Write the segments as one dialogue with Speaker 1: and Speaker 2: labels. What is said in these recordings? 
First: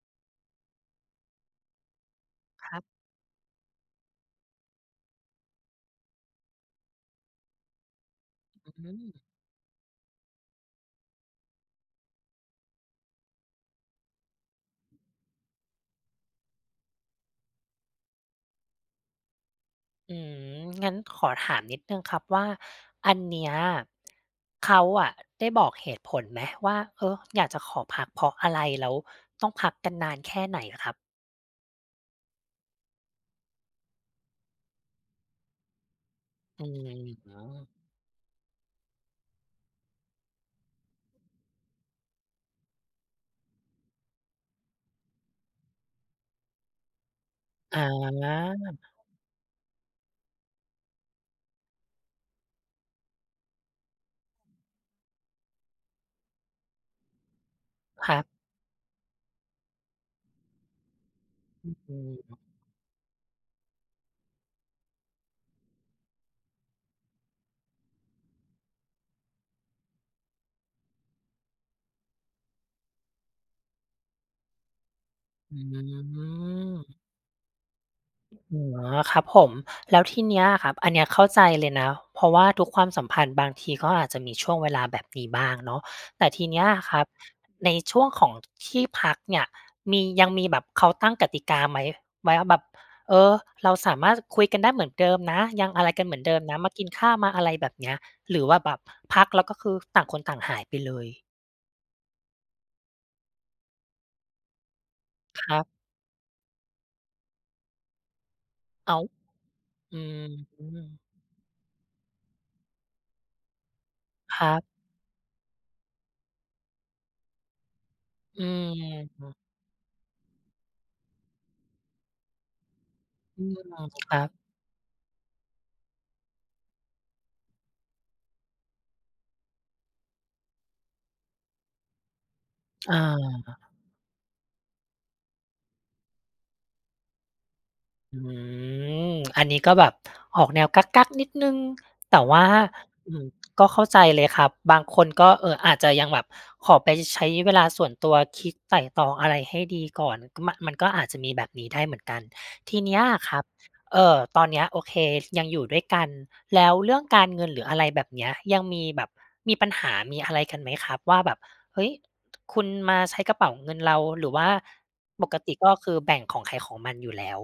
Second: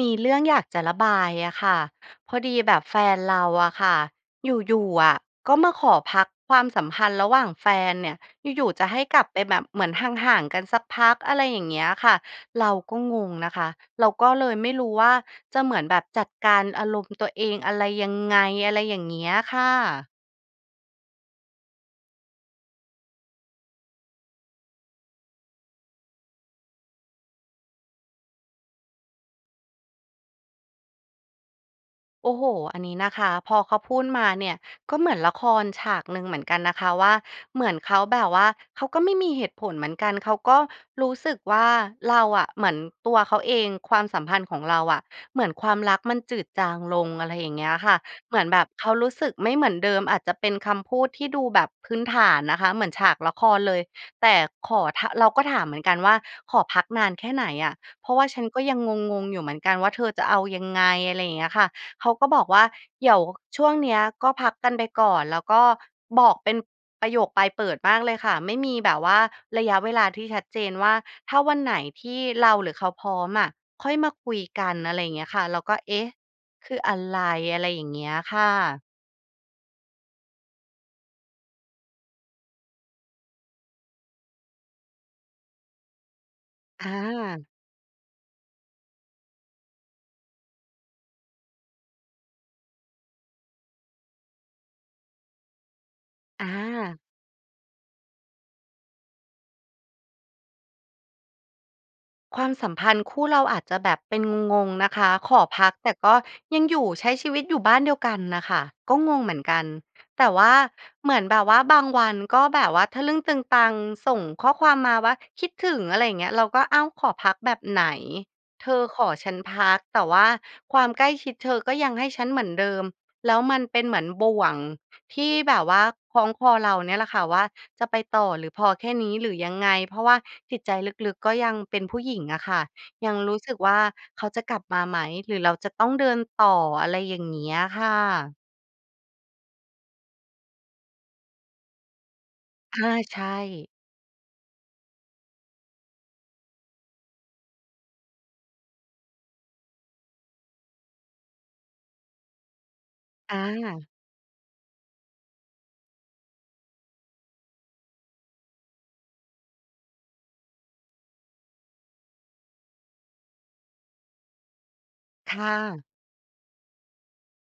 Speaker 1: มีเรื่องอยากจะระบายอะค่ะ พอดี
Speaker 2: ค
Speaker 1: แบ
Speaker 2: รับ
Speaker 1: บแฟนเราอะค่ะ อยู่ ๆ อะก็มาขอพักความสัมพันธ์ระหว่างแฟนเนี่ย อยู่
Speaker 2: อ
Speaker 1: ๆ จะ
Speaker 2: ื
Speaker 1: ให้ก
Speaker 2: อ
Speaker 1: ลับไปแบบเหมือนห่าง ๆ กันสักพัก อะไรอย่างเงี้ยค่ะ เราก็งงนะคะ เราก็เลยไม่รู้ว่า จะเหมือนแบบจัดการอารมณ์ตัวเองอะไรยังไง? อะไรอย่างเงี้ยค่ะ
Speaker 2: อืม งั้นขอถามนิดหนึ่งครับว่า อันเนี้ย เขาอะได้บอกเหตุผลไหมว่า เออ อยากจะขอพักเพราะอะไร? แล้วต้องพักกันนานแค่ไหนอะครับ?
Speaker 1: โอ้โฮ อันนี้นะคะ พอเขาพูดมาเนี่ย ก็เหมือนละครฉากหนึ่งเหมือนกั
Speaker 2: อ
Speaker 1: น
Speaker 2: ื
Speaker 1: นะคะว่า เหม
Speaker 2: ม
Speaker 1: ือนเขาแบบว่าเขาก็ไม่มีเหตุผลเหมือนกัน เขาก็รู้สึกว่าเราอะ เหมือนตัวเขาเอง ความสัมพันธ์ของเราอะ เหมือนความรักมันจืดจางลง อะไรอย่างเงี้ย
Speaker 2: อ
Speaker 1: อะ
Speaker 2: า
Speaker 1: ค่ะ เหมือนแบบเขารู้สึกไม่เหมือนเดิม อาจจะเป็นคำพูดที่ดูแบบพื้นฐานนะคะ เหมือนฉากละครเลย แต่ขอ ถ เราก็ถามเหมือนกันว่า "ขอพักนานแค่ไหนอะ? เพ
Speaker 2: ค
Speaker 1: รา
Speaker 2: ร
Speaker 1: ะ
Speaker 2: ั
Speaker 1: ว่า
Speaker 2: บ
Speaker 1: ฉันก็ยังงง ๆ อยู่เหมือนกันว่าเธอจะเอายังไง?" อะไรอย่างเงี้ยค่
Speaker 2: อ
Speaker 1: ะ
Speaker 2: ื
Speaker 1: เขาก็บ
Speaker 2: ม
Speaker 1: อกว่า "เดี๋ยวช่วงเนี้ยก็พักกันไปก่อน" แล้วก็บอกเป็นประโยคปลายเปิดมากเลยค่ะ ไม่มีแบบว่าระยะเวลาที่ชัดเจนว่า ถ้าวันไหนที่เราหรือเขาพร้อมอะค่อยมาคุยกัน อะไรอย่างเงี้ยค่ะ
Speaker 2: อ
Speaker 1: เ
Speaker 2: ื
Speaker 1: ราก็ "เอ๊ะ คืออ
Speaker 2: ม
Speaker 1: ะไร?" อะไรอย่างเงี้ยค่
Speaker 2: อ๋
Speaker 1: ะ
Speaker 2: อ ครับผม แล้วทีเนี้ยอะครับ อันเนี้ยเข้าใจเลยนะ เพราะว่าทุกความสัมพันธ์บางทีก็อาจจะมีช่วงเวลาแบบนี้บ้างเนาะ แต่ทีเนี้ย
Speaker 1: อ
Speaker 2: ครับ
Speaker 1: า
Speaker 2: ในช่วงของที่พักเนี่ยมี ยังมีแบบเขาตั้งกติกาไหม ไหม ว่าแบบ เออ เราสามารถคุยกันได้เหมือนเดิมนะ ยังอะไรกันเหมือนเดิมนะ มากิน
Speaker 1: อา
Speaker 2: ข้าว มาอะไรแบบนี้ หรือว่าแบบพัก แล้วก็คือต่างคนต่างหายไปเลย?
Speaker 1: ความสัมพันธ์คู่เราอาจจะแบบเป็นงง ๆ นะคะ ขอ
Speaker 2: ครั
Speaker 1: พ
Speaker 2: บ
Speaker 1: ักแต่ก็ยังอยู่ ใช้ชีวิตอยู่บ้านเดียวกันน่ะค่ะ
Speaker 2: อ
Speaker 1: ก
Speaker 2: ้
Speaker 1: ็
Speaker 2: าว
Speaker 1: งงเหมือนกัน
Speaker 2: อืม
Speaker 1: แต่ว่า
Speaker 2: อือ
Speaker 1: เหมือนแบบว่าบางวันก็แบบว่าทะลึ่งตึงตังส่ง
Speaker 2: ค
Speaker 1: ข
Speaker 2: ร
Speaker 1: ้อ
Speaker 2: ับ
Speaker 1: ความมาว่า "คิดถึง" อะไรอย่างเงี้ย เราก็ อ้าว! ขอพักแบบไหน?
Speaker 2: อื
Speaker 1: เธอขอฉั
Speaker 2: ม
Speaker 1: นพัก แต่ว่าความใกล้ชิดเธอก็ยังให้ฉันเหมือนเดิม แล้ว
Speaker 2: อื
Speaker 1: ม
Speaker 2: ม
Speaker 1: ันเป็นเหมือน
Speaker 2: ครั
Speaker 1: บ
Speaker 2: บ
Speaker 1: ่วงที่แบบว่าคล้องคอเราเนี่ยแหละค่ะว่าจะไปต่อ หรือพอแค่นี้ หรือยังไง เพราะว่าจิตใจลึก ๆ ก็ยังเป็นผู้หญิงอะค่ะ
Speaker 2: อ
Speaker 1: ยังรู้สึก
Speaker 2: า
Speaker 1: ว่าเขาจะกลับมาไหม หรือเราจะต้องเดินต่อ อะไรอย่างเงี้ยอะค่
Speaker 2: อื
Speaker 1: ะ
Speaker 2: ม อันนี้ก็แบบออกแนวกั๊ก ๆ นิดหนึ่ง แต่ว่า
Speaker 1: อา
Speaker 2: อ
Speaker 1: ใ
Speaker 2: ื
Speaker 1: ช
Speaker 2: ม ก็
Speaker 1: ่
Speaker 2: เข้าใจเลยครับ บางคนก็ เอ่อ อาจจะยังแบบขอไปใช้เวลาส่วนตัวคิดไตร่ตรองอะไรให้ดีก่อน ก ม มันก็อาจจะมีแบบนี้ได้เหมือนกัน ทีเนี้ยค
Speaker 1: อ
Speaker 2: รับ
Speaker 1: า
Speaker 2: เอ่อ ตอนนี้ โอเค ยังอยู่ด้วยกัน แล้วเรื่องการเงิน หรืออะไรแบบเนี้ย ยังมีแบบ มีปัญหามีอะไรกันไหมครับว่าแบบ เฮ้ย! คุณมาใช้กระเป๋าเงินเรา หรือว่าป
Speaker 1: ค
Speaker 2: ก
Speaker 1: ่
Speaker 2: ติก็
Speaker 1: ะ
Speaker 2: คือแบ่งของใครของมันอยู่แล้ว?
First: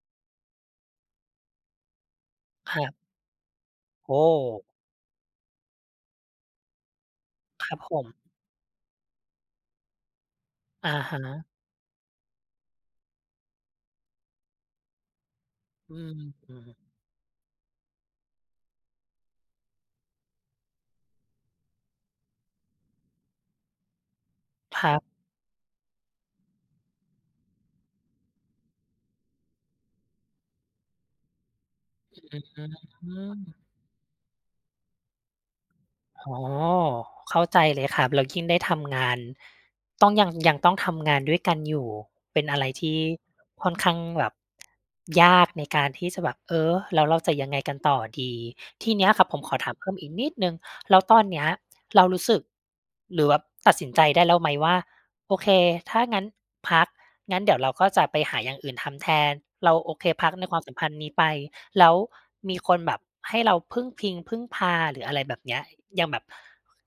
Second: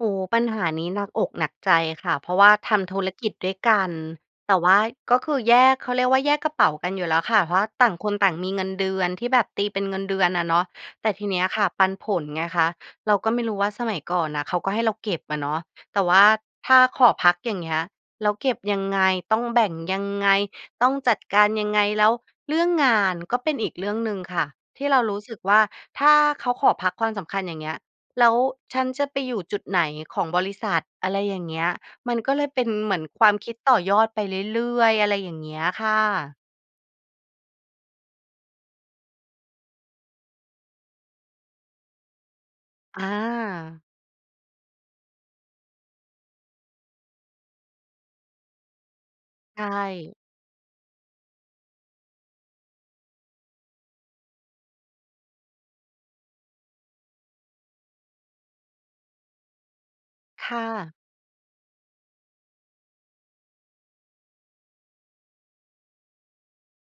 Speaker 1: โอ้โฮ! ปัญหานี้หนักอกหนักใจคะ เพราะว่าท
Speaker 2: ครั
Speaker 1: ำ
Speaker 2: บ
Speaker 1: ธุรกิจด้วยกัน
Speaker 2: โอ้โ
Speaker 1: แต
Speaker 2: ฮ!
Speaker 1: ่ว่าก็คือแยก เขาเรียกว่าแยกกระเป๋ากันอยู่แล้วคะ เพรา
Speaker 2: ค
Speaker 1: ะ
Speaker 2: รับ
Speaker 1: ต่า
Speaker 2: ผ
Speaker 1: งค
Speaker 2: ม
Speaker 1: นต่างมีเงินเดือน ที่แบบตีเป็นเงินเดือนอะเนาะ
Speaker 2: อะ
Speaker 1: แต่
Speaker 2: ฮ
Speaker 1: ทีเน
Speaker 2: ะ
Speaker 1: ี้ยคะปันผลไงคะ เราก็ไม่รู้ว่า สมัยก่อนน่ะเขาก็ให้เราเก็บอะเนาะ
Speaker 2: อ
Speaker 1: แ
Speaker 2: ื
Speaker 1: ต่
Speaker 2: อ
Speaker 1: ว่
Speaker 2: ฮ
Speaker 1: าถ้า
Speaker 2: ึ
Speaker 1: ขอพัก อย่างเงี้ย แล้วเก็บยังไง ต้องแบ่งยังไง ต้องจัดการยังไง แล้วเรื่องงาน ก็เป็นอีกเรื่องหนึ่งค่ะ
Speaker 2: ค
Speaker 1: ที่
Speaker 2: รั
Speaker 1: เรา
Speaker 2: บ
Speaker 1: รู้สึกว่าถ้าเขาขอพักความสำคัญ อย่างเงี้ย แล้วฉันจะไปอยู่จุดไหนของบริษัท อะไรอย่างเงี้ย มัน
Speaker 2: อ
Speaker 1: ก็เ
Speaker 2: ื
Speaker 1: ล
Speaker 2: ้
Speaker 1: ยเป็น
Speaker 2: อ
Speaker 1: เหมื
Speaker 2: ฮ
Speaker 1: อน
Speaker 2: ื
Speaker 1: ความคิด
Speaker 2: อ
Speaker 1: ต่อยอดไปเรื่อย ๆ อะไรอย่างเงี้ยอะค่
Speaker 2: อ๋
Speaker 1: ะ
Speaker 2: อ เข้าใจเลยครับ แล้วยิ่งได้ทำงาน ต้องยัง ยังต้องทำงานด้วยกันอยู่ เป็นอะไรที่ค่อน
Speaker 1: อา
Speaker 2: ข้างแบบ ยากในการที่จะแบบ "เออ แล้วเราจะยังไงกันต่อดี?" ที่เนี้ยครับผมข
Speaker 1: ใ
Speaker 2: อ
Speaker 1: ช
Speaker 2: ถามเพิ่มอีก
Speaker 1: ่
Speaker 2: นิดหนึ่ง แล้วตอนนี้เรารู้สึก หรือแบบตัดสินใจได้แล้วไหมว่า โอเค ถ้างั้นพัก งั้นเดี๋ยวเราก็จะไปหาอย่างอื่นทำแทน เราโอเค พักใน
Speaker 1: ค
Speaker 2: คว
Speaker 1: ่
Speaker 2: ามสัมพ
Speaker 1: ะ
Speaker 2: ันธ์นี้ไป แล้วมีคนแบบให้เราพึ่งพิง พึ่งพา หรืออะไรแบบเนี้ย ยังแบบ ค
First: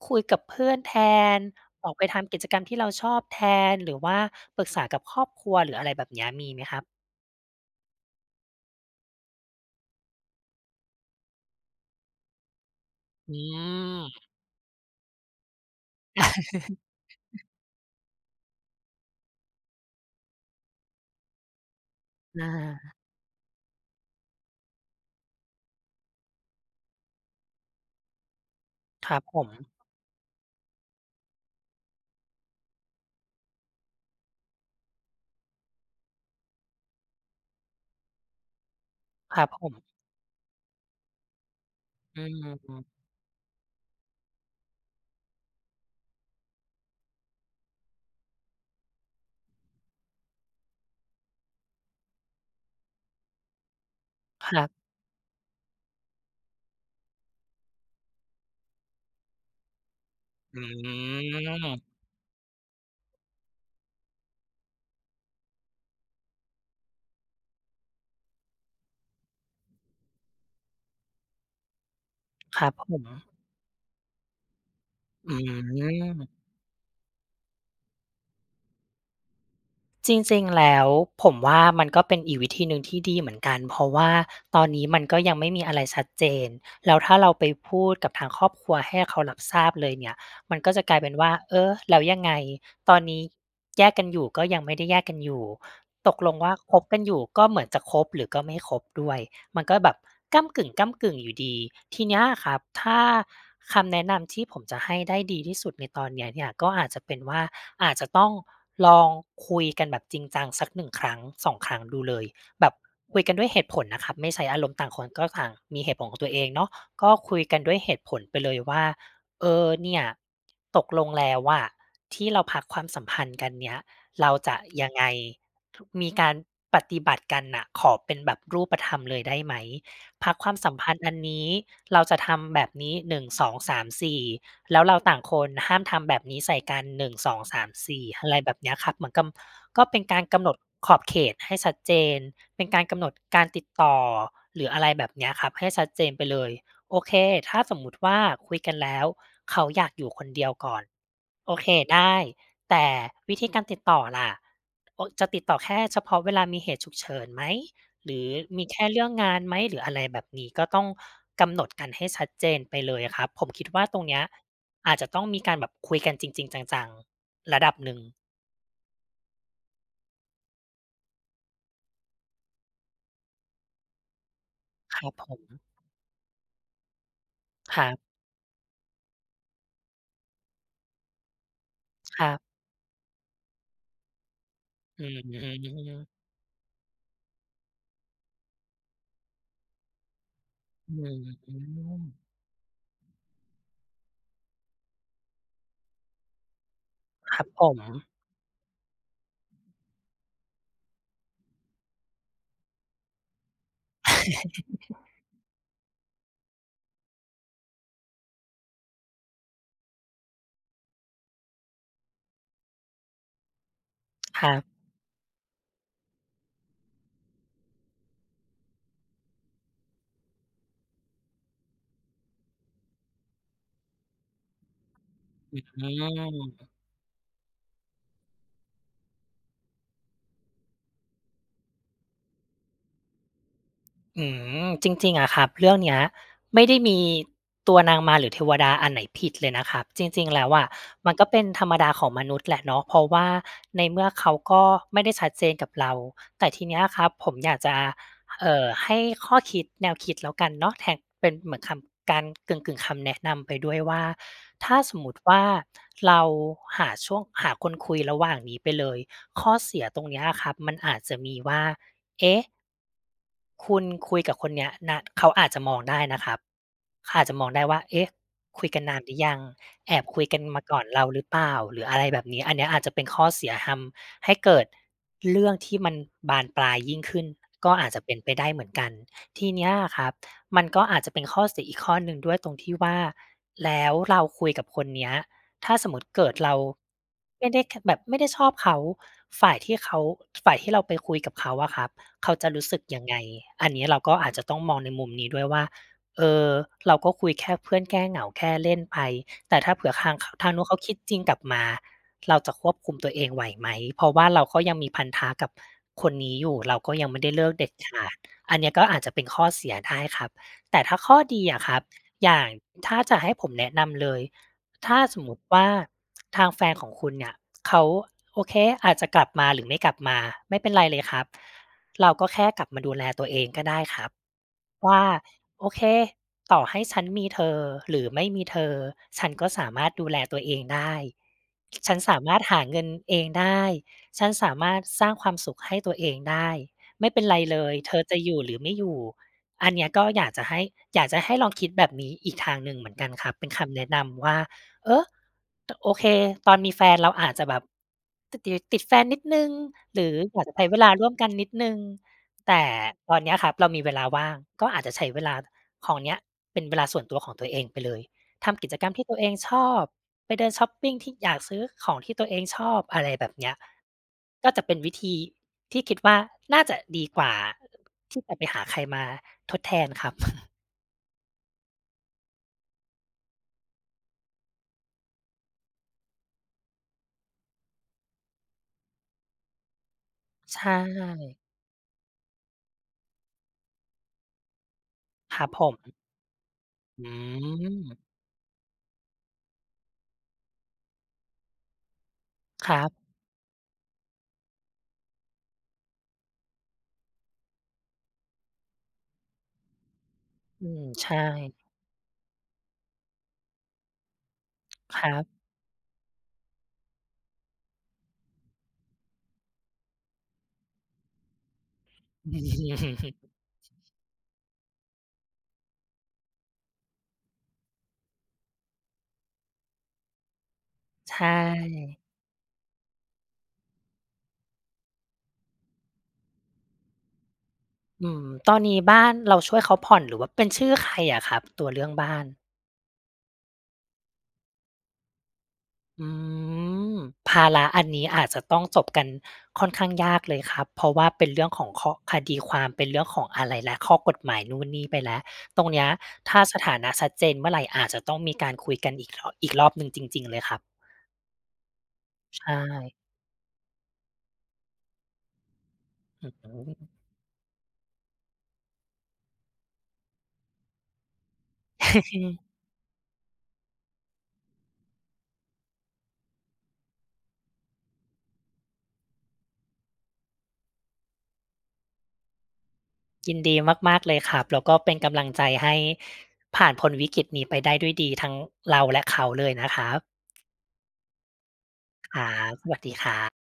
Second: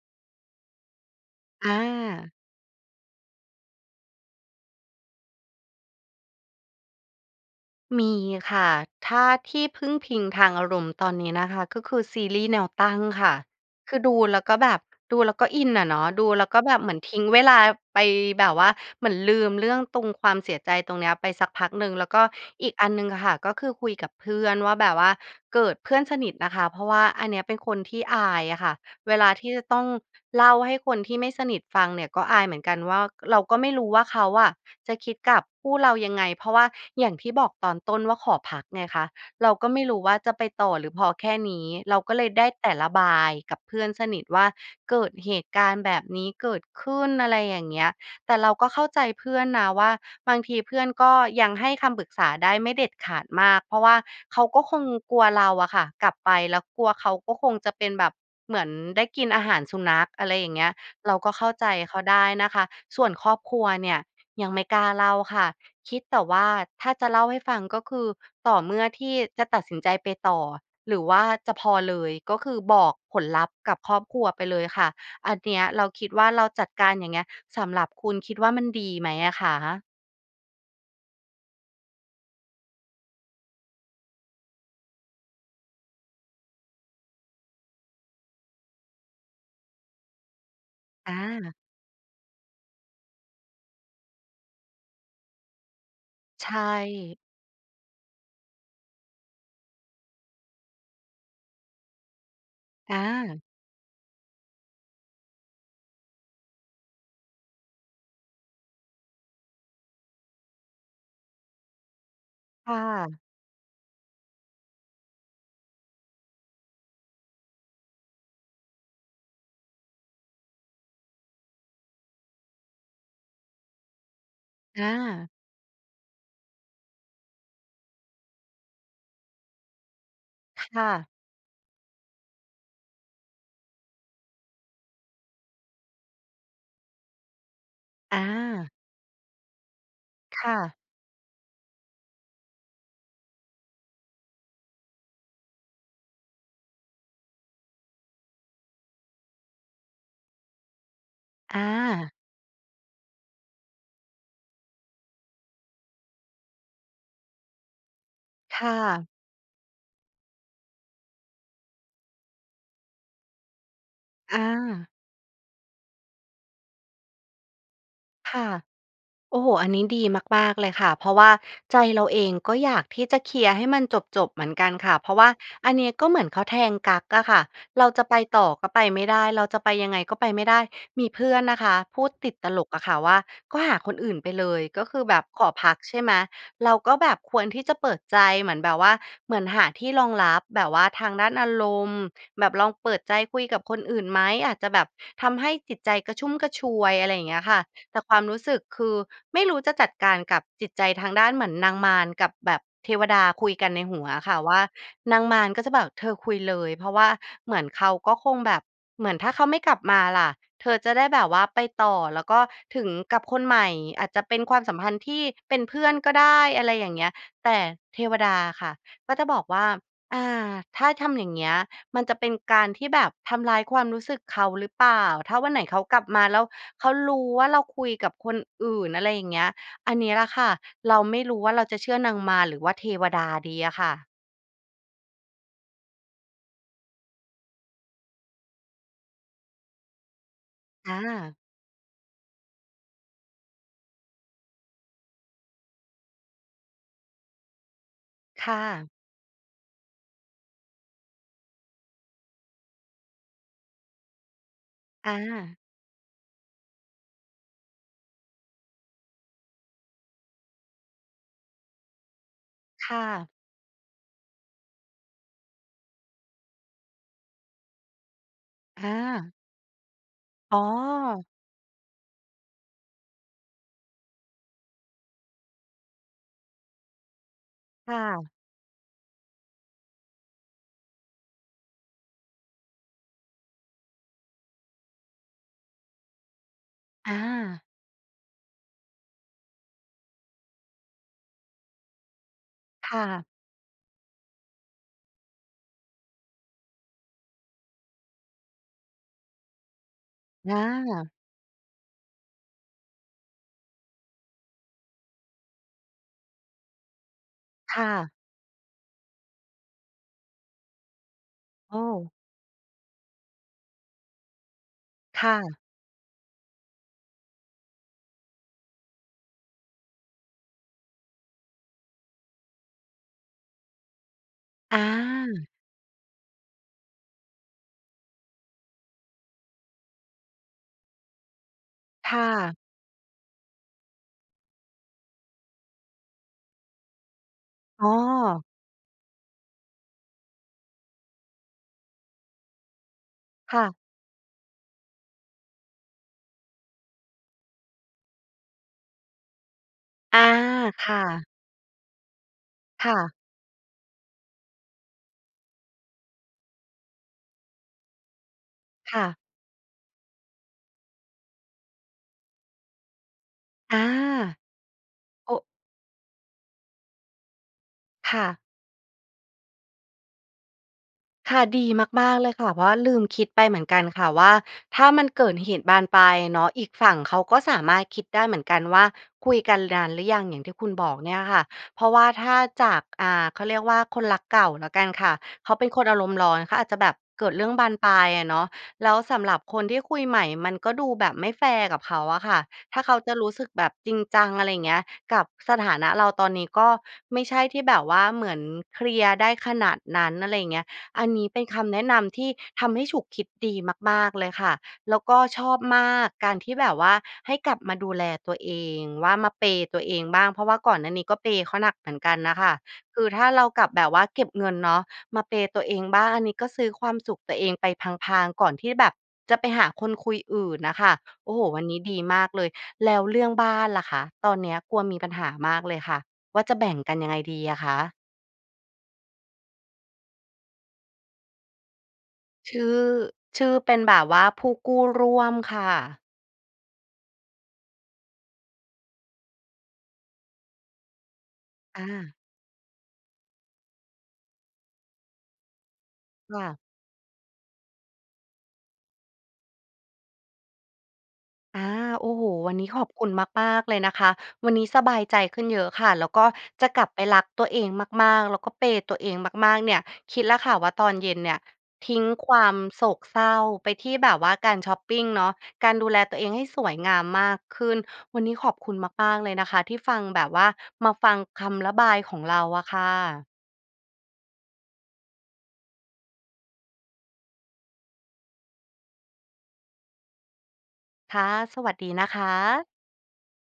Speaker 2: คุยกับเพื่อนแทน
Speaker 1: อ
Speaker 2: ออกไปท
Speaker 1: า
Speaker 2: ำกิจกรรมที่เราชอบแทน หรือว่าปรึกษากับครอบครัว หรืออะไรแบบเนี้ย มีไหมครับ?
Speaker 1: มีค่ะ ถ้าที่พึ่งพิงทางอารมณ์ตอนนี้นะคะ ก็คือซีรีส์แนวตั้งค่
Speaker 2: อ
Speaker 1: ะ
Speaker 2: ื
Speaker 1: คือดู
Speaker 2: ม
Speaker 1: แล้วก็แบบ ดูแล้วก็อินอะเนาะ ดูแล้วก็แบบเหมือนทิ้งเวลาไปแบบว่า เหมือนลืมเรื่องตรงความเสียใจตรงเนี้ยไปสักพักหนึ่ง แล้วก็
Speaker 2: อ
Speaker 1: อีกอั
Speaker 2: า
Speaker 1: นหนึ่งอะค่ะ ก็คือคุยกับเพื่อนว่าแบบว่าเกิดเพื่อนสนิทนะคะ เพราะว่าอันเนี้ยเป็นคนที่อายอะค่ะ
Speaker 2: ค
Speaker 1: เว
Speaker 2: รับ
Speaker 1: ลา
Speaker 2: ผ
Speaker 1: ที่จะ
Speaker 2: ม
Speaker 1: ต้องเล่าให้คนที่ไม่สนิทฟังเนี่ย ก็อายเหมือนกันว่า เราก็ไม่รู้ว่า เขาอะจะคิดกับคู่เรายังไง? เพราะว่าอย่างที่บอกตอนต้นว่าขอพักไงคะ
Speaker 2: ครั
Speaker 1: เร
Speaker 2: บ
Speaker 1: า
Speaker 2: ผ
Speaker 1: ก็ไม
Speaker 2: ม
Speaker 1: ่รู้ว่าจะไปต่อหรือพอแค่นี้ เราก็
Speaker 2: อ
Speaker 1: เ
Speaker 2: ื
Speaker 1: ลยได้แต่
Speaker 2: ม
Speaker 1: ระบายกับเพื่อนสนิทว่า เกิดเหตุการณ์แบบนี้เกิดขึ้น อะไรอย่างเงี้ย แต่เราก็เข้าใจเพื่อนนะว่า บางทีเพื่อนก็ยังให้คำปรึกษาได้ไม่เด็ดขาดมาก เพราะว่าเขา
Speaker 2: ค
Speaker 1: ก
Speaker 2: ร
Speaker 1: ็
Speaker 2: ับ
Speaker 1: คงกลัวเราอะค่ะกลับไป แล้วกลัวเขาก็คงจะเป็นแบบเหมือนได้กินอาหารสุนัข อะไรอย่า
Speaker 2: อ
Speaker 1: ง
Speaker 2: ื
Speaker 1: เงี้ย เราก็เข้าใจ
Speaker 2: ม
Speaker 1: เขาได้นะคะ ส่วนครอบครัวเนี่ย ยังไม่กล้าเล่าค่ะ คิดแต่ว่า ถ้าจะเล่าให้ฟัง ก็คือต่อเมื่อที่จะตัดสินใจไปต่อหรือว่าจะพอเลย ก็คื
Speaker 2: ค
Speaker 1: อ
Speaker 2: รับ
Speaker 1: บ
Speaker 2: ผ
Speaker 1: อกผ
Speaker 2: ม
Speaker 1: ลลัพธ์กับครอบครัวไปเลยค่ะ
Speaker 2: อ
Speaker 1: อ
Speaker 2: ื
Speaker 1: ันเนี้ยเราคิดว่า
Speaker 2: ม
Speaker 1: เราจัดการ อย่างเงี้ย สำหรับคุณคิดว่ามันดีไหมอะคะ?
Speaker 2: จริง ๆ แล้ว ผมว่า มันก็เป็นอีกวิธีหนึ่งที่ดีเหมือนกัน เพราะว่าตอนนี้มันก็ยังไม่มีอะไรชัดเจน แล้วถ้าเราไปพูดกับทางครอบครัวให้เขารับทราบเลยเนี่ย มันก็จะกลายเป็นว่า
Speaker 1: อ
Speaker 2: เ
Speaker 1: า
Speaker 2: ออ แล้วยังไง ตอนนี้ แยกกันอยู่ก็ยังไม่ได้แยกกันอยู่ ตกลง
Speaker 1: ใช
Speaker 2: ว่าคบกันอย
Speaker 1: ่
Speaker 2: ู่ ก็เหมือนจะคบหรือก็ไม่คบด้วย มันก็แบบก้ำกึ่ง ๆ อยู่ดี ทีเนี้ยครับ ถ
Speaker 1: อ
Speaker 2: ้า
Speaker 1: า
Speaker 2: คำแนะนำที่ผมจะให้ได้ดีที่สุดในตอนนี้เนี่ย ก็อาจจะเป็นว่า อาจจะต้องลองคุยกันแบบจริงจัง สัก 1 ครั้ง 2 ครั้งดูเลย แบ
Speaker 1: ค่
Speaker 2: บค
Speaker 1: ะ
Speaker 2: ุยกันด้วยเหตุผลนะครับ ไม่ใช้อารมณ์ ต่างคนก็ต่างมีเหตุผลของตัวเองเนาะ ก็คุยกันด้วยเหตุผลไปเลยว่า เออ เนี่ย ตกลงแล้วอะที่เราพักความสัมพันธ์กันเนี่ย เราจะ
Speaker 1: อ
Speaker 2: ยังไง?
Speaker 1: า
Speaker 2: ท มีการปฏิบัติกันน่ะ ขอเป็นแบบรูปธรรมเลยได้ไหม? พักความ
Speaker 1: ค
Speaker 2: สัม
Speaker 1: ่
Speaker 2: พัน
Speaker 1: ะ
Speaker 2: ธ์อันนี้ เราจะทำแบบนี้ 1,2,3,4 แล้วเราต่างคนห้ามทำแบบนี้ใส่กัน 1,2,3,4
Speaker 1: อ
Speaker 2: อะไรแบบเนี
Speaker 1: า
Speaker 2: ้ยครับ เหมือนกำ ก็เป็นการก
Speaker 1: ค
Speaker 2: ำหน
Speaker 1: ่
Speaker 2: ด
Speaker 1: ะ
Speaker 2: ขอบเขตให้ชัดเจน เป็นการกำหนดการติดต่อ หรืออะไรแบบเนี้ยครับ ให้ชัดเจนไปเลย โอเค ถ้าสมมุติว่า คุยกันแล้ว เขาอยากอยู่คนเดียวก่อน โอ
Speaker 1: อ
Speaker 2: เคได
Speaker 1: า
Speaker 2: ้ แต่วิธีการติดต่อล่ะ? โอ้ จะติดต่อแค่เฉพาะเวลามีเหตุฉุกเฉินไหม หรือ
Speaker 1: ค
Speaker 2: มี
Speaker 1: ่
Speaker 2: แค่เร
Speaker 1: ะ
Speaker 2: ื่องงานไหม? หรืออะไรแบบนี้ ก็ต้องกำหนดกันให้ชัดเจนไปเลยอะครับ ผมคิดว่าตรงเนี้ย
Speaker 1: อา
Speaker 2: อาจจะต้องมีการแบบคุยกันจริง ๆ จัง ๆ ระดับหนึ่ง
Speaker 1: ค่ะ โอ้โฮ! อันนี้ดีมาก ๆ เลยค่ะ เพราะว่าใจเราเอง ก็อยากที่จะเคลียร์ให้มันจบ ๆ เหมือนกันค่ะ
Speaker 2: คร
Speaker 1: เพ
Speaker 2: ั
Speaker 1: รา
Speaker 2: บ
Speaker 1: ะว
Speaker 2: ผ
Speaker 1: ่า
Speaker 2: ม
Speaker 1: อันนี้ก็เหมือนเขาแทงกั๊กอะค่ะ
Speaker 2: ค
Speaker 1: เ
Speaker 2: ร
Speaker 1: ร
Speaker 2: ั
Speaker 1: า
Speaker 2: บ
Speaker 1: จะไปต่อก็ไปไม่ได้ เราจะไปยังไงก็ไปไม่ได้ มีเพื่อนนะคะพูด
Speaker 2: คร
Speaker 1: ต
Speaker 2: ั
Speaker 1: ิด
Speaker 2: บ
Speaker 1: ตลกอะค่ะว่า "ก็หาคนอื่นไปเลย ก็คื
Speaker 2: อ
Speaker 1: อ
Speaker 2: ื
Speaker 1: แบ
Speaker 2: ม
Speaker 1: บ
Speaker 2: อื
Speaker 1: ขอพัก ใช่
Speaker 2: ม
Speaker 1: ไหม เราก็แบบควรที่จะเปิดใจ เหมือนแบบว่า เหมือนหาที่รองรับแบบว่า
Speaker 2: อื
Speaker 1: ทาง
Speaker 2: ม
Speaker 1: ด้านอา
Speaker 2: อื
Speaker 1: รมณ์
Speaker 2: ม
Speaker 1: แบบลองเปิดใจคุยกับคนอื่นไหม? อาจจะแบบทำให้จิตใจกระชุ่มกระชวย" อะไรอย่างเ
Speaker 2: ค
Speaker 1: งี้
Speaker 2: ร
Speaker 1: ย
Speaker 2: ับ
Speaker 1: ค่ะ
Speaker 2: ผม
Speaker 1: แต่ความรู้สึกคือ ไม่รู้จะจัดการกับจิตใจทางด้านเหมือนนางมารกับแบบเทวดาคุยกันในหัวอะค่ะว่า นางมารก็จะแบบ เธอคุยเลย เพราะว่าเหมือนเขาก็คงแบบ เหมือนถ้าเขาไม่กลับมาล่ะ? เธอจะได้แบบว่าไปต่อ แล้วก็ถึงกับคนใหม่อาจจะเป็
Speaker 2: ค
Speaker 1: น
Speaker 2: ร
Speaker 1: ค
Speaker 2: ั
Speaker 1: วา
Speaker 2: บ
Speaker 1: มสัมพันธ์ที่เป็นเพื่อนก็ได้ อะไรอย่างเงี้ย แต่เทวดาอะค่ะ ก็จะบอกว่า อ่า "ถ้าทำอย่างเงี้ย มันจะเป็นการที่แบบทำร้ายความรู้สึกเขาหรือเปล่า? ถ้าวัน
Speaker 2: อ
Speaker 1: ไหนเข
Speaker 2: ื
Speaker 1: ากลับมาแล้ว
Speaker 2: ม
Speaker 1: เขารู้ว่า เราคุยกับคนอื่น" อะไรอย่างเงี้ย อันนี้ล่ะค่ะ เราไม่รู้ว่าเราจะเชื่อนางมารหรือว่าเทวดาดีอะค่ะ?
Speaker 2: อืม จริง ๆ อะครับ เรื่องเนี้ยไม่ได้มี ตัวนางมาร หรือเทวดาอันไหนผิดเลยนะครับ จริง ๆ แล้วอะ
Speaker 1: อ
Speaker 2: มันก็
Speaker 1: า
Speaker 2: เป็นธรรมดาของมนุษย์แหละเนาะ เพราะว่าในเมื่อเขาก็ไม่ได้ชัดเจนกับเรา แต่ทีนี้อะครับ ผมอยากจะ
Speaker 1: ค
Speaker 2: เอ
Speaker 1: ่
Speaker 2: ่อ ใ
Speaker 1: ะ
Speaker 2: ห้ข้อคิด แนวคิดแล้วกันเนาะ แทน เป็นเหมือนคำ การกึ่ง ๆ คำแนะนำไปด้วยว่า ถ้าสมม
Speaker 1: อ
Speaker 2: ติว่า
Speaker 1: า
Speaker 2: เราหาช่วง หาคนคุยระหว่างนี้ไปเลย ข้อเสียตรงนี้อะครับ มันอาจจะมีว่า เอ๊ะ!
Speaker 1: ค่ะ
Speaker 2: คุณคุยกับคนเนี้ยนา เขาอาจจะมองได้นะครับ เขาอาจจะมองได้ว่า เอ๊ะ! คุยกันนานหรือย
Speaker 1: อา
Speaker 2: ัง แอบคุยกัน
Speaker 1: อ๋
Speaker 2: ม
Speaker 1: อ
Speaker 2: าก่อนเราหรือเปล่า? หรืออะไรแบบนี้ อันนี้อาจจะเป็นข้อเสีย ทำให้เกิดเรื่องที่มันบานปลายยิ่งขึ้น ก็อา
Speaker 1: ค
Speaker 2: จ
Speaker 1: ่
Speaker 2: จะเป็นไ
Speaker 1: ะ
Speaker 2: ปได้เหมือนกัน ทีเนี้ยอะครับ มันก็อาจจะเป็นข้อเสียอีกข้อหนึ่งด้วยตรงที่ว่า แล้วเราคุยกับคนเนี้ย ถ้าสมมติเกิดเรา
Speaker 1: อ
Speaker 2: ไม่ได
Speaker 1: า
Speaker 2: ้แค แบบไม่ได้ชอบเขา ฝ่ายที่เขา ฝ่ายที่เราไปคุยกับเขาอะครับ เขาจะรู้สึก
Speaker 1: ค
Speaker 2: ย
Speaker 1: ่
Speaker 2: ังไง?
Speaker 1: ะ
Speaker 2: อันนี้เราก็อาจจะต้องมองในมุมนี้ด้วยว่า เออ เราก็คุยแค่เพื่อนแก้เหงา แค่เล่นไป แต่ถ้าเผื่อทาง ค ท
Speaker 1: อ
Speaker 2: างนู้นเขาคิด
Speaker 1: า
Speaker 2: จริงกลับมา เราจะควบคุมตัวเองไหวไหม? เพราะว่าเราก็ยังมีพันธะกับคนนี้อยู่ เราก็ยังไม่ได้เลิกเด็ด
Speaker 1: ค่
Speaker 2: ขา
Speaker 1: ะ
Speaker 2: ด อันนี้ก็อาจจะเป็นข้อเสียได้ครับ แต่ถ้าข้อดีอะค
Speaker 1: โ
Speaker 2: ร
Speaker 1: อ
Speaker 2: ับ
Speaker 1: ้!
Speaker 2: อย่าง ถ้าจะให้ผมแนะนำเลย ถ้าส
Speaker 1: ค
Speaker 2: ม
Speaker 1: ่
Speaker 2: มติ
Speaker 1: ะ
Speaker 2: ว่า ทางแฟนของคุณเนี่ย เขา โอเค อาจจะกลับมาหรือไม่กลับมา ไม่เป็นไรเลยครับ เราก็แค่กลับมาดูแลตัวเองก็ได้ครับ
Speaker 1: อ
Speaker 2: ว่า
Speaker 1: า
Speaker 2: โอเค ต่อให้ฉันมีเธอหรือไม่มีเธอ ฉันก็สามารถดูแลตัวเองได้ ฉ ฉัน
Speaker 1: ค
Speaker 2: สา
Speaker 1: ่
Speaker 2: มารถ
Speaker 1: ะ
Speaker 2: หาเงินเองได้ ฉันสามารถสร้างความสุขให้ตัวเองได้ ไม่เป็นไรเลย
Speaker 1: อ๋
Speaker 2: เ
Speaker 1: อ
Speaker 2: ธอจะอยู่หรือไม่อยู่ อันเนี้ยก็อยากจะให้ อยากจะให้ลองคิดแบบนี้อีกทางหนึ่งเหมือนกันครับ เป็น
Speaker 1: ค่
Speaker 2: ค
Speaker 1: ะ
Speaker 2: ำแนะนำว่า เออ โอเค ตอนมีแฟนเราอาจจะแบบ ต ติด ติดแฟนนิดหนึ่ง หรือ
Speaker 1: อา
Speaker 2: อยากจะใช้เว
Speaker 1: ค
Speaker 2: ลา
Speaker 1: ่
Speaker 2: ร่วม
Speaker 1: ะ
Speaker 2: กันนิดหนึ่ง แต่
Speaker 1: ค่ะ
Speaker 2: ตอนเนี้ยครับ เรามีเวลาว่าง ก็อาจจะใช้เวลาของเนี้ย เป็นเวลาส่วนตัวของตัวเองไปเลย ทำกิจกรร
Speaker 1: ค
Speaker 2: มท
Speaker 1: ่
Speaker 2: ี่
Speaker 1: ะ
Speaker 2: ตัวเองชอบ ไปเดินชอปปิงที่อยากซื้อของที่ตัวเองชอบ อะไรแบบเนี้ย
Speaker 1: อา
Speaker 2: ก็เป็นวิธี
Speaker 1: โอ้
Speaker 2: ที่คิดว่าน่าจะดีกว่า
Speaker 1: ค
Speaker 2: ที
Speaker 1: ่
Speaker 2: ่จะ
Speaker 1: ะ
Speaker 2: ไปหาใครมาทดแทนครับ
Speaker 1: ค่ะ ดีมาก ๆ เลยค่ะ เพราะว่าลืมคิดไปเหมือนกันค่ะว่า ถ้ามันเกิดเหตุบานปลายเนาะ อีกฝั่งเขาก็สามารถคิดได้เหมือนกันว่า "คุยกันนานหรือยัง?" อย่างที
Speaker 2: ใ
Speaker 1: ่
Speaker 2: ช
Speaker 1: คุณบอกเนี่ย
Speaker 2: ่
Speaker 1: ค่ะ เพราะว่าถ้าจาก อ่า เขาเรียกว่าคนรักเก่าแล้วกันค่ะ
Speaker 2: คร
Speaker 1: เ
Speaker 2: ั
Speaker 1: ข
Speaker 2: บ
Speaker 1: าเ
Speaker 2: ผ
Speaker 1: ป็นคน
Speaker 2: ม
Speaker 1: อารมณ์ร้อน เขาอาจจะแบบ
Speaker 2: อื
Speaker 1: เกิดเรื่องบานปล
Speaker 2: ม
Speaker 1: ายอะเนาะ แล้วสำหรับคนที่คุยใหม่ มันก็ดูแบบไม่แฟร์กับเขาอะค่ะ
Speaker 2: คร
Speaker 1: ถ้า
Speaker 2: ั
Speaker 1: เ
Speaker 2: บ
Speaker 1: ขาจะรู้สึกแบบจริงจัง อะไรอย่างนี้ กับสถานะเราตอนนี้ก็ไม่ใช่ที่แบบว่าเหมือนเคลียร์ได้ขนาดนั้น อะไรอย่างนี
Speaker 2: อ
Speaker 1: ้
Speaker 2: ืม
Speaker 1: อั
Speaker 2: ใช
Speaker 1: นนี้เป็น
Speaker 2: ่
Speaker 1: คำแนะนำที่ทำให้ฉุกคิดดีมาก ๆ เลยค่ะ แล้
Speaker 2: ค
Speaker 1: ว
Speaker 2: ร
Speaker 1: ก
Speaker 2: ั
Speaker 1: ็
Speaker 2: บ
Speaker 1: ชอบมาก การที่แบบว่าให้กลับมาดูแลตัวเอง ว่ามา เพย์ ตัวเองบ้าง เพราะว่าก่อนหน้านี้ก็ เพย์ เขาหนักเหมือนกันน่ะค่ะ คือถ้าเรากลับ แบบว่าเก็บเงินเนาะ มา เพย์ ตัวเองบ้าง อันนี้ก็ซื้อความสุขตัวเองไปพลาง ๆ ก่อนที่แบบจะไปหาคนคุยอื่นน่ะค่ะ
Speaker 2: ใช
Speaker 1: โอ้โฮ วันนี้ดี
Speaker 2: ่
Speaker 1: มากเลย แล้วเรื่องบ้านล่ะคะ ตอนนี้กลัวมีปัญหามากเลยค่ะว่าจะแบ่งกันยังไงดีอะคะ?
Speaker 2: อืม ตอนนี้บ้านเราช่วยเขาผ่อน หรือว่าเป็นชื่อใครอะครับ? ตัวเรื่องบ้าน
Speaker 1: ชื่อ ชื่อเป็นแบบว่าผู้กู้ร่วมค่ะ
Speaker 2: อืม ภาระอันนี้อาจจะต้องจบกันค่อนข้างยากเลยครับ เพราะว่าเป็นเรื่องของ
Speaker 1: อ
Speaker 2: ข้อ
Speaker 1: า
Speaker 2: คดีความ เป็นเรื่องของอะไรแล้ว ข้อกฎหมายนู่นนี่ไปแล้ว ตรงนี้ถ
Speaker 1: ค
Speaker 2: ้า
Speaker 1: ่
Speaker 2: ส
Speaker 1: ะ
Speaker 2: ถานะชัดเจนเมื่อไร อาจจะต้องมีการคุยกันอีก ถ อีกรอบหนึ่งจริง ๆ เลยครับ
Speaker 1: อา โอ้โฮ!
Speaker 2: ใช
Speaker 1: วันนี้ขอบ
Speaker 2: ่
Speaker 1: คุณมาก ๆ เลยนะคะ วันนี้สบายใจขึ้นเยอะค่ะ แล้วก
Speaker 2: อ
Speaker 1: ็
Speaker 2: ื้อฮื
Speaker 1: จะกลั
Speaker 2: อ
Speaker 1: บไปรักตัวเองมาก ๆ แล้วก็ เพย์ ตัวเองมาก ๆ เนี่ย คิดแล้วค่ะว่าตอนเย็นเนี่ย ทิ้งความโศกเศร้าไปที่แบบว่าการชอปปิงเนาะ การดูแลตัวเองให้สวยงามมากขึ้น วันนี้ขอบคุณมาก ๆ เลยนะคะที่ฟัง แบบว่ามาฟังคำระบายของเราอะค่ะ
Speaker 2: ยินดีมาก ๆ เลยครับ แล้วก็เป็นกำลังใจให้ผ่านพ้นวิกฤตนี้ไปได้ด้วยดี ทั้งเราและเขาเลยนะครับ
Speaker 1: ค่ะ สวัสดีนะ
Speaker 2: ค
Speaker 1: ค
Speaker 2: รับ
Speaker 1: ะ
Speaker 2: สวัสดีครับ